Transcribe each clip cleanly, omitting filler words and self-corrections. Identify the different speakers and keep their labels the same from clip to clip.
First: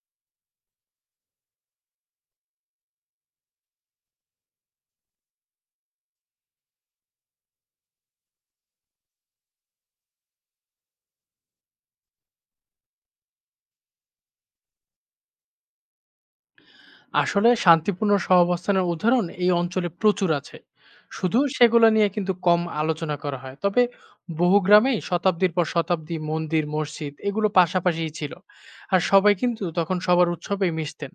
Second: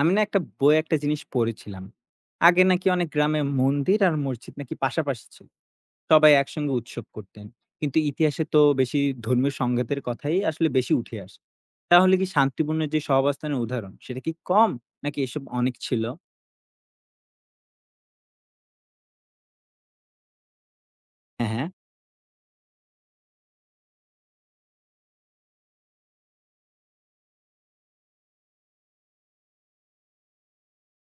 Speaker 1: আমি না একটা বইয়ে একটা জিনিস পড়েছিলাম। আগে নাকি অনেক গ্রামে মন্দির আর মসজিদ নাকি পাশাপাশি ছিল। সবাই একসঙ্গে উৎসব করতেন। কিন্তু ইতিহাসে তো বেশি ধর্মীয় সংঘাতের কথাই আসলে বেশি উঠে আসে। তাহলে কি শান্তিপূর্ণ যে সহাবস্থানের উদাহরণ সেটা কি কম? নাকি এসব অনেক ছিল?
Speaker 2: আসলে শান্তিপূর্ণ সহাবস্থানের উদাহরণ এই অঞ্চলে প্রচুর আছে, শুধু
Speaker 1: হ্যাঁ, হ্যাঁ।
Speaker 2: সেগুলো নিয়ে কিন্তু কম আলোচনা করা হয়। তবে বহু গ্রামেই শতাব্দীর পর শতাব্দী মন্দির মসজিদ এগুলো পাশাপাশিই ছিল, আর সবাই কিন্তু তখন সবার উৎসবে মিশতেন।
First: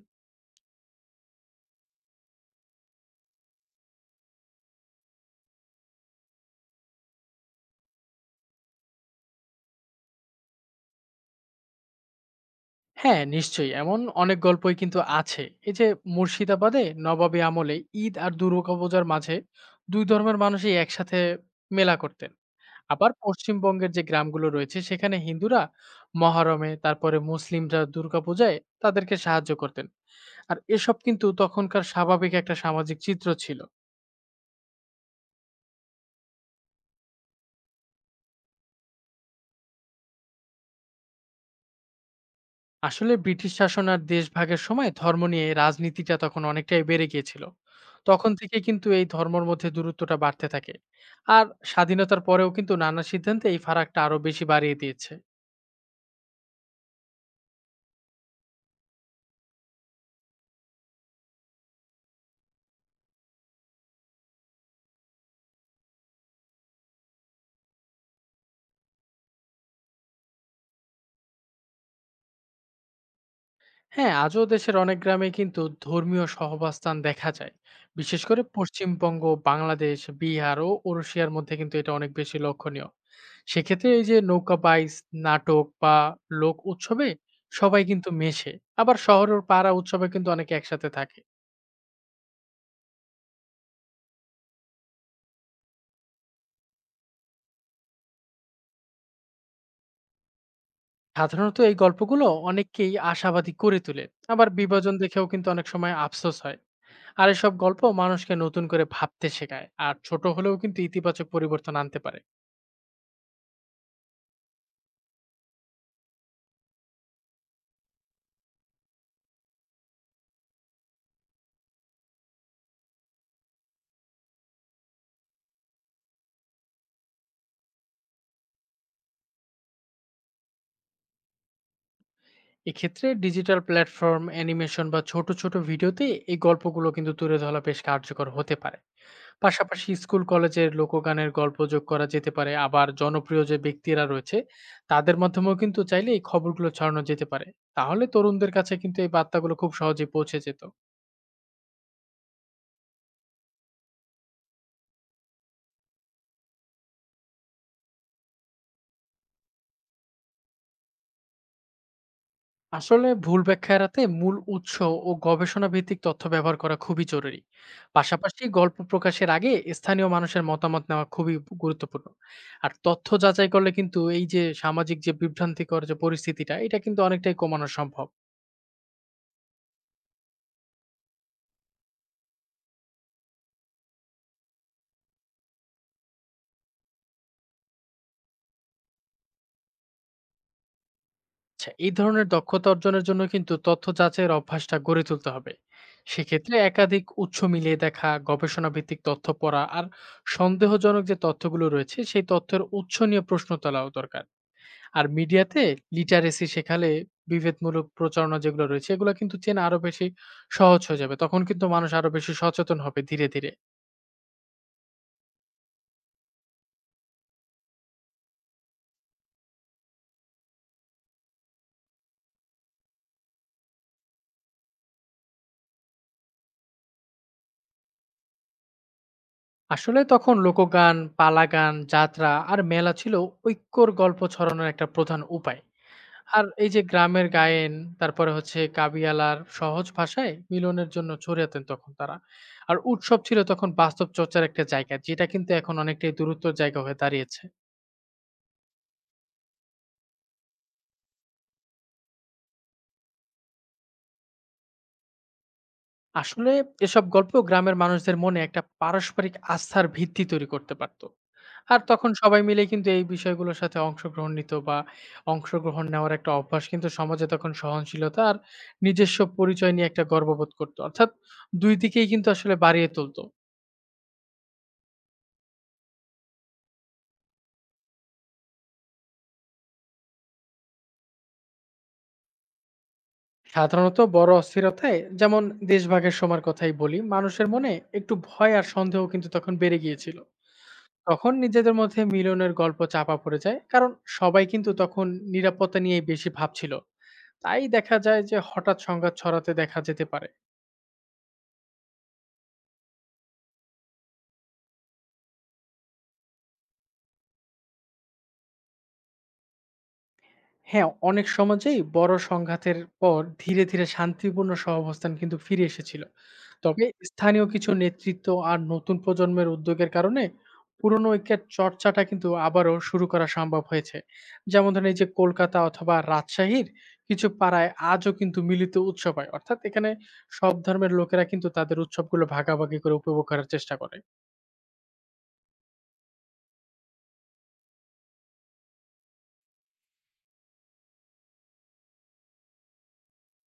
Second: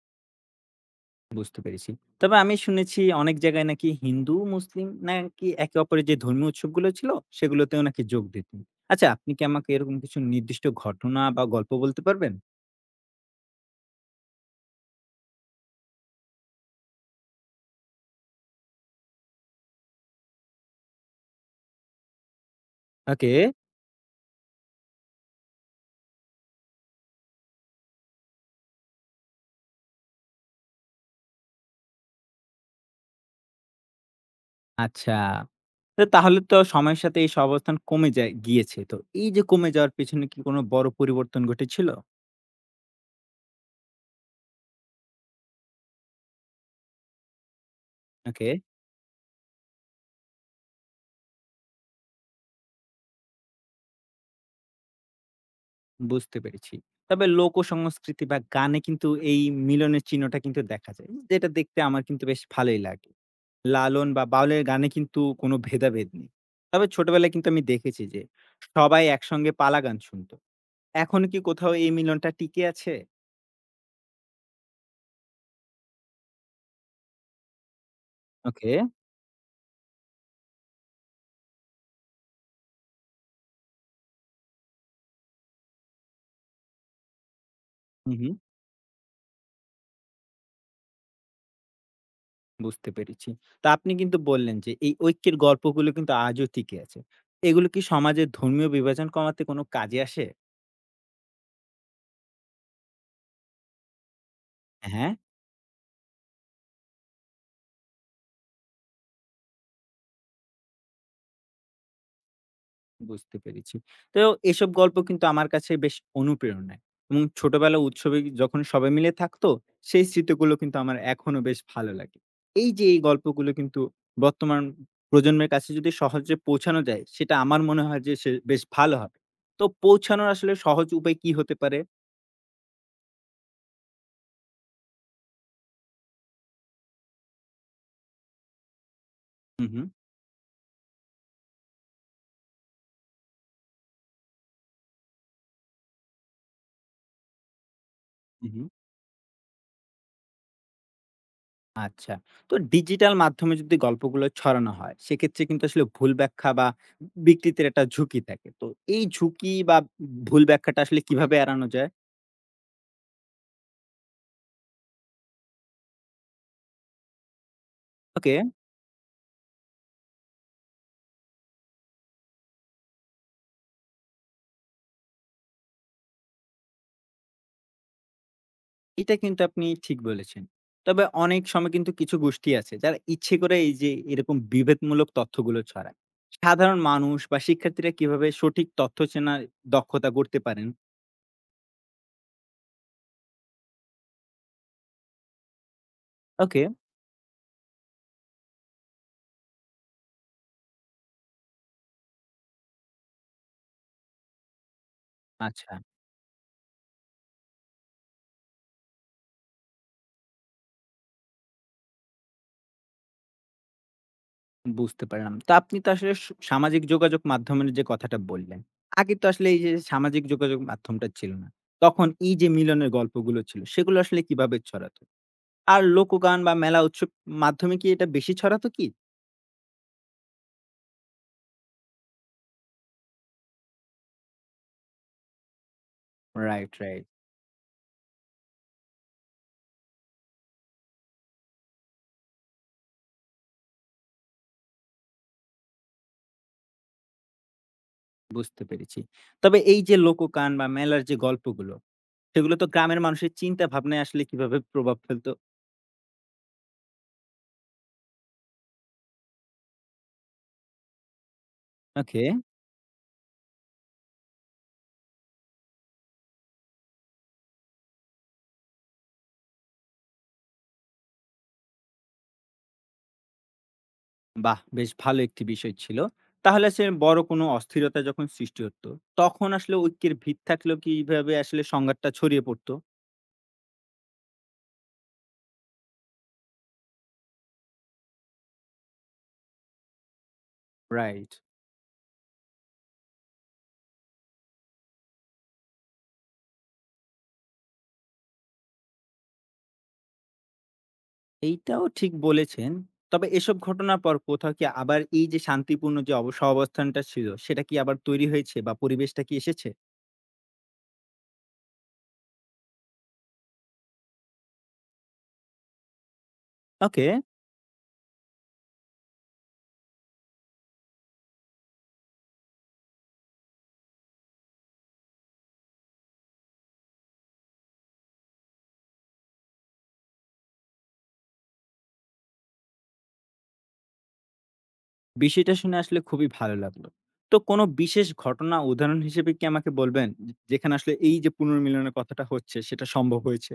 Speaker 1: বুঝতে পেরেছি। তবে আমি শুনেছি অনেক জায়গায় নাকি হিন্দু, মুসলিম নাকি একে অপরের যে ধর্মীয় উৎসবগুলো ছিল সেগুলোতেও নাকি যোগ দিতেন। আচ্ছা আপনি কি আমাকে এরকম কিছু নির্দিষ্ট ঘটনা বা গল্প বলতে পারবেন?
Speaker 2: হ্যাঁ, নিশ্চয়ই এমন অনেক গল্পই কিন্তু আছে। এই যে মুর্শিদাবাদে নবাবী আমলে ঈদ আর দুর্গাপূজার মাঝে দুই ধর্মের মানুষই একসাথে মেলা করতেন। আবার
Speaker 1: ওকে।
Speaker 2: পশ্চিমবঙ্গের যে গ্রামগুলো রয়েছে সেখানে হিন্দুরা মহরমে, তারপরে মুসলিমরা দুর্গাপূজায় তাদেরকে সাহায্য করতেন। আর এসব কিন্তু তখনকার স্বাভাবিক একটা সামাজিক চিত্র ছিল।
Speaker 1: আচ্ছা। তো তাহলে তো সময়ের সাথে এই অবস্থান কমে যায় গিয়েছে। তো এই যে কমে যাওয়ার পেছনে কি কোনো বড় পরিবর্তন ঘটেছিল?
Speaker 2: আসলে ব্রিটিশ শাসন আর দেশভাগের সময় ধর্ম নিয়ে রাজনীতিটা তখন অনেকটাই বেড়ে গিয়েছিল। তখন
Speaker 1: ওকে।
Speaker 2: থেকে কিন্তু এই ধর্মর মধ্যে দূরত্বটা বাড়তে থাকে। আর স্বাধীনতার পরেও কিন্তু নানা সিদ্ধান্তে এই ফারাকটা আরো বেশি বাড়িয়ে দিয়েছে।
Speaker 1: বুঝতে পেরেছি। তবে লোক সংস্কৃতি বা গানে কিন্তু এই মিলনের চিহ্নটা কিন্তু দেখা যায়। যেটা দেখতে আমার কিন্তু বেশ ভালোই লাগে। লালন বা বাউলের গানে কিন্তু কোনো ভেদাভেদ নেই। তবে ছোটবেলায় কিন্তু আমি দেখেছি যে সবাই একসঙ্গে পালা গান শুনতো। এখনো কি কোথাও এই মিলনটা টিকে আছে?
Speaker 2: হ্যাঁ, আজও দেশের অনেক গ্রামে কিন্তু ধর্মীয় সহাবস্থান দেখা যায়। বিশেষ করে
Speaker 1: ওকে।
Speaker 2: পশ্চিমবঙ্গ, বাংলাদেশ, বিহার ও রুশিয়ার মধ্যে কিন্তু এটা অনেক বেশি লক্ষণীয়। সেক্ষেত্রে এই যে নৌকা বাইচ, নাটক বা লোক উৎসবে সবাই কিন্তু
Speaker 1: হু, হু।
Speaker 2: মেশে। আবার শহর ও পাড়া উৎসবে কিন্তু অনেকে একসাথে থাকে।
Speaker 1: বুঝতে পেরেছি। তো আপনি কিন্তু বললেন যে এই ঐক্যের গল্পগুলো কিন্তু আজও টিকে আছে। এগুলো কি সমাজের ধর্মীয় বিভাজন কমাতে কোনো কাজে আসে?
Speaker 2: সাধারণত এই গল্পগুলো অনেককেই আশাবাদী করে তোলে। আবার বিভাজন
Speaker 1: হ্যাঁ।
Speaker 2: দেখেও কিন্তু অনেক সময় আফসোস হয়। আর এসব গল্প মানুষকে নতুন করে ভাবতে শেখায়। আর ছোট হলেও কিন্তু ইতিবাচক পরিবর্তন আনতে পারে।
Speaker 1: বুঝতে পেরেছি। তো এসব গল্প কিন্তু আমার কাছে বেশ অনুপ্রেরণায় এবং ছোটবেলা উৎসবে যখন সবাই মিলে থাকতো, সেই স্মৃতিগুলো কিন্তু আমার এখনো বেশ ভালো লাগে। এই যে এই গল্পগুলো কিন্তু বর্তমান প্রজন্মের কাছে যদি সহজে পৌঁছানো যায়, সেটা আমার মনে হয় যে সে বেশ ভালো হবে। তো পৌঁছানোর আসলে সহজ উপায় কি হতে পারে?
Speaker 2: এক্ষেত্রে ডিজিটাল প্ল্যাটফর্ম, অ্যানিমেশন বা ছোট ছোট ভিডিওতে এই গল্পগুলো কিন্তু তুলে ধরা বেশ কার্যকর হতে পারে।
Speaker 1: হু, হু,
Speaker 2: পাশাপাশি স্কুল কলেজের লোকগানের গল্প যোগ করা যেতে পারে। আবার জনপ্রিয় যে ব্যক্তিরা রয়েছে তাদের মাধ্যমেও কিন্তু চাইলে এই খবরগুলো ছড়ানো যেতে পারে। তাহলে
Speaker 1: হু,
Speaker 2: তরুণদের
Speaker 1: হু।
Speaker 2: কাছে কিন্তু এই বার্তাগুলো খুব সহজে পৌঁছে যেত।
Speaker 1: আচ্ছা। তো ডিজিটাল মাধ্যমে যদি গল্পগুলো ছড়ানো হয়, সেক্ষেত্রে কিন্তু আসলে ভুল ব্যাখ্যা বা বিকৃতির একটা ঝুঁকি থাকে। তো এই ঝুঁকি বা ভুল ব্যাখ্যাটা আসলে কিভাবে এড়ানো যায়?
Speaker 2: আসলে ভুল ব্যাখ্যা এড়াতে মূল উৎস ও গবেষণা ভিত্তিক তথ্য ব্যবহার করা খুবই জরুরি।
Speaker 1: ওকে।
Speaker 2: পাশাপাশি গল্প প্রকাশের আগে স্থানীয় মানুষের মতামত নেওয়া খুবই গুরুত্বপূর্ণ। আর তথ্য যাচাই করলে কিন্তু এই যে সামাজিক যে বিভ্রান্তিকর যে পরিস্থিতিটা, এটা কিন্তু অনেকটাই কমানো সম্ভব।
Speaker 1: এটা কিন্তু আপনি ঠিক বলেছেন। তবে অনেক সময় কিন্তু কিছু গোষ্ঠী আছে যারা ইচ্ছে করে এই যে এরকম বিভেদমূলক তথ্যগুলো ছড়ায়। সাধারণ মানুষ বা শিক্ষার্থীরা কিভাবে সঠিক তথ্য চেনার দক্ষতা গড়তে পারেন?
Speaker 2: আচ্ছা, এই ধরনের দক্ষতা অর্জনের জন্য কিন্তু তথ্য যাচাইয়ের অভ্যাসটা গড়ে তুলতে হবে। সেক্ষেত্রে
Speaker 1: ওকে।
Speaker 2: একাধিক উৎস মিলিয়ে দেখা, গবেষণা ভিত্তিক তথ্য পড়া আর সন্দেহজনক যে তথ্যগুলো রয়েছে সেই তথ্যের উৎস নিয়ে প্রশ্ন তোলাও দরকার। আর মিডিয়াতে
Speaker 1: আচ্ছা।
Speaker 2: লিটারেসি শেখালে বিভেদমূলক প্রচারণা যেগুলো রয়েছে, এগুলো কিন্তু চেনা আরো বেশি সহজ হয়ে যাবে। তখন কিন্তু মানুষ আরো বেশি সচেতন হবে ধীরে, ধীরে।
Speaker 1: বুঝতে পারলাম। তো আপনি তো আসলে সামাজিক যোগাযোগ মাধ্যমের যে কথাটা বললেন, আগে তো আসলে এই যে সামাজিক যোগাযোগ মাধ্যমটা ছিল না। তখন এই যে মিলনের গল্পগুলো ছিল, সেগুলো আসলে কিভাবে ছড়াতো? আর লোকগান বা মেলা উৎসব মাধ্যমে কি এটা বেশি ছড়াতো কি?
Speaker 2: আসলে তখন লোকগান, পালাগান, যাত্রা আর মেলা ছিল ঐক্যর গল্প ছড়ানোর একটা প্রধান উপায়। আর এই
Speaker 1: রাইট,
Speaker 2: যে
Speaker 1: রাইট।
Speaker 2: গ্রামের গায়েন, তারপরে হচ্ছে কাবিয়ালার সহজ ভাষায় মিলনের জন্য ছড়িয়াতেন তখন তারা। আর উৎসব ছিল তখন বাস্তব চর্চার একটা জায়গা, যেটা কিন্তু এখন অনেকটাই দূরত্বর জায়গা হয়ে দাঁড়িয়েছে।
Speaker 1: বুঝতে পেরেছি। তবে এই যে লোকগান বা মেলার যে গল্পগুলো, সেগুলো তো গ্রামের মানুষের চিন্তা ভাবনায় আসলে কিভাবে প্রভাব ফেলতো?
Speaker 2: আসলে এসব গল্প গ্রামের মানুষদের মনে একটা পারস্পরিক আস্থার ভিত্তি তৈরি করতে পারতো। আর তখন
Speaker 1: ওকে।
Speaker 2: সবাই মিলে কিন্তু এই বিষয়গুলোর সাথে অংশগ্রহণ নিত বা অংশগ্রহণ নেওয়ার একটা অভ্যাস কিন্তু সমাজে তখন সহনশীলতা আর নিজস্ব পরিচয় নিয়ে একটা গর্ববোধ করতো। অর্থাৎ দুই দিকেই কিন্তু আসলে বাড়িয়ে তুলতো।
Speaker 1: বাহ! বেশ ভালো একটি বিষয় ছিল। তাহলে আসলে বড় কোনো অস্থিরতা যখন সৃষ্টি হতো, তখন আসলে ঐক্যের ভিত থাকলেও কিভাবে আসলে সংঘাতটা ছড়িয়ে পড়তো?
Speaker 2: সাধারণত বড় অস্থিরতায় যেমন দেশভাগের সময়ের কথাই বলি, মানুষের মনে একটু ভয় আর সন্দেহ কিন্তু তখন বেড়ে গিয়েছিল।
Speaker 1: রাইট।
Speaker 2: তখন নিজেদের মধ্যে মিলনের গল্প চাপা পড়ে যায়, কারণ সবাই কিন্তু তখন নিরাপত্তা নিয়েই বেশি ভাবছিল। তাই দেখা যায় যে হঠাৎ সংঘাত ছড়াতে দেখা যেতে পারে।
Speaker 1: এইটাও ঠিক বলেছেন। তবে এসব ঘটনার পর কোথাও কি আবার এই যে শান্তিপূর্ণ যে সহাবস্থানটা ছিল, সেটা কি আবার তৈরি হয়েছে বা পরিবেশটা কি এসেছে?
Speaker 2: হ্যাঁ, অনেক সমাজেই বড় সংঘাতের পর ধীরে, ধীরে শান্তিপূর্ণ সহাবস্থান কিন্তু ফিরে এসেছিল। তবে
Speaker 1: ওকে।
Speaker 2: স্থানীয় কিছু নেতৃত্ব আর নতুন প্রজন্মের উদ্যোগের কারণে পুরনো ঐক্যের চর্চাটা কিন্তু আবারও শুরু করা সম্ভব হয়েছে। যেমন ধরেন এই যে কলকাতা অথবা রাজশাহীর কিছু পাড়ায় আজও কিন্তু মিলিত উৎসব হয়। অর্থাৎ এখানে সব ধর্মের লোকেরা কিন্তু তাদের উৎসবগুলো ভাগাভাগি করে উপভোগ করার চেষ্টা করে।
Speaker 1: বিষয়টা শুনে আসলে খুবই ভালো লাগলো। তো কোনো বিশেষ ঘটনা উদাহরণ হিসেবে কি আমাকে বলবেন? যে যেখানে আসলে এই যে পুনর্মিলনের কথাটা হচ্ছে, সেটা সম্ভব হয়েছে?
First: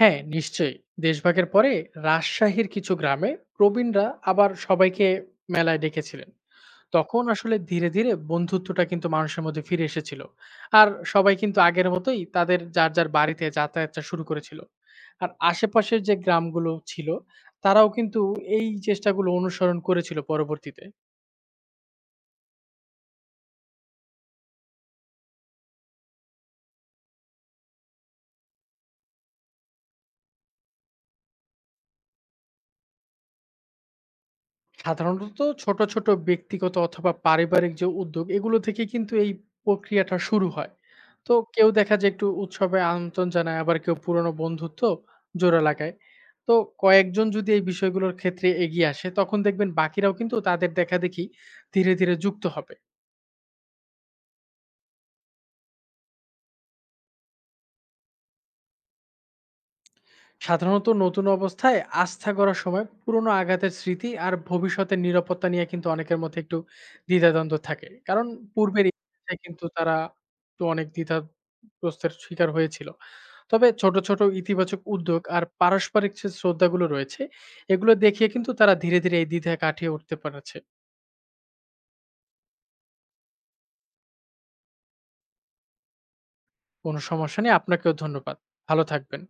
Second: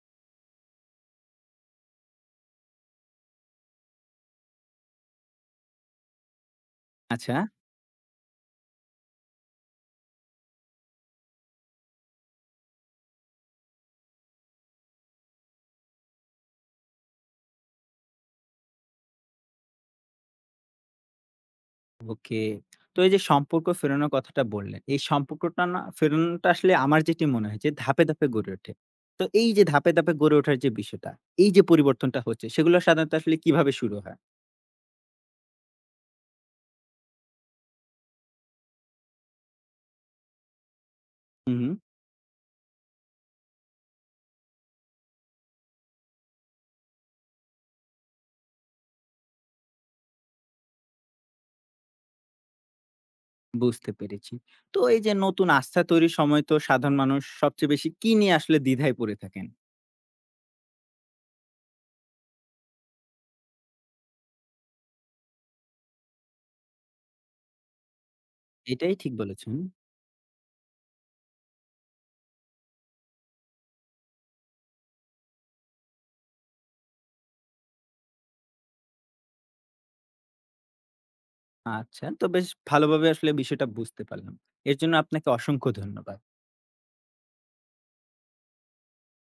Speaker 2: হ্যাঁ, নিশ্চয়ই। দেশভাগের পরে রাজশাহীর কিছু গ্রামে প্রবীণরা আবার সবাইকে মেলায় ডেকেছিলেন। তখন
Speaker 1: আচ্ছা।
Speaker 2: আসলে ধীরে, ধীরে বন্ধুত্বটা কিন্তু মানুষের মধ্যে ফিরে এসেছিল। আর সবাই কিন্তু আগের মতোই তাদের যার, যার বাড়িতে যাতায়াতটা শুরু করেছিল। আর আশেপাশের যে গ্রামগুলো ছিল, তারাও কিন্তু এই চেষ্টাগুলো অনুসরণ করেছিল পরবর্তীতে।
Speaker 1: ওকে। তো এই যে সম্পর্ক ফেরানোর কথাটা বললেন, এই সম্পর্কটা না ফেরানোটা আসলে আমার যেটি মনে হয় যে ধাপে, ধাপে গড়ে ওঠে। তো এই যে ধাপে, ধাপে গড়ে ওঠার যে বিষয়টা, এই যে পরিবর্তনটা হচ্ছে সেগুলো সাধারণত আসলে কিভাবে শুরু হয়?
Speaker 2: সাধারণত ছোট, ছোট ব্যক্তিগত অথবা পারিবারিক যে উদ্যোগ, এগুলো থেকে কিন্তু এই প্রক্রিয়াটা শুরু হয়। তো
Speaker 1: হুম,
Speaker 2: কেউ
Speaker 1: হুম।
Speaker 2: দেখা যায় একটু উৎসবে আমন্ত্রণ জানায়, আবার কেউ পুরনো বন্ধুত্ব জোড়া লাগায়। তো কয়েকজন যদি এই বিষয়গুলোর ক্ষেত্রে এগিয়ে আসে তখন দেখবেন বাকিরাও কিন্তু তাদের দেখাদেখি ধীরে, ধীরে যুক্ত হবে।
Speaker 1: বুঝতে পেরেছি। তো এই যে নতুন আস্থা তৈরির সময় তো সাধারণ মানুষ সবচেয়ে বেশি কি নিয়ে আসলে দ্বিধায় পড়ে থাকেন?
Speaker 2: সাধারণত নতুন অবস্থায় আস্থা গড়ার সময় পুরনো আঘাতের স্মৃতি আর ভবিষ্যতের নিরাপত্তা নিয়ে কিন্তু অনেকের মধ্যে একটু দ্বিধাদ্বন্দ্ব থাকে, কারণ পূর্বের
Speaker 1: এটাই ঠিক
Speaker 2: ইতিহাসে
Speaker 1: বলেছেন।
Speaker 2: কিন্তু তারা তো অনেক দ্বিধাগ্রস্তের শিকার হয়েছিল। তবে ছোট ছোট ইতিবাচক উদ্যোগ আর পারস্পরিক যে শ্রদ্ধাগুলো রয়েছে এগুলো দেখিয়ে কিন্তু তারা ধীরে ধীরে এই দ্বিধা কাটিয়ে উঠতে পারছে।
Speaker 1: আচ্ছা, তো বেশ ভালোভাবে আসলে বিষয়টা বুঝতে পারলাম। এর জন্য আপনাকে অসংখ্য ধন্যবাদ।
Speaker 2: কোনো সমস্যা নেই, আপনাকেও ধন্যবাদ। ভালো থাকবেন।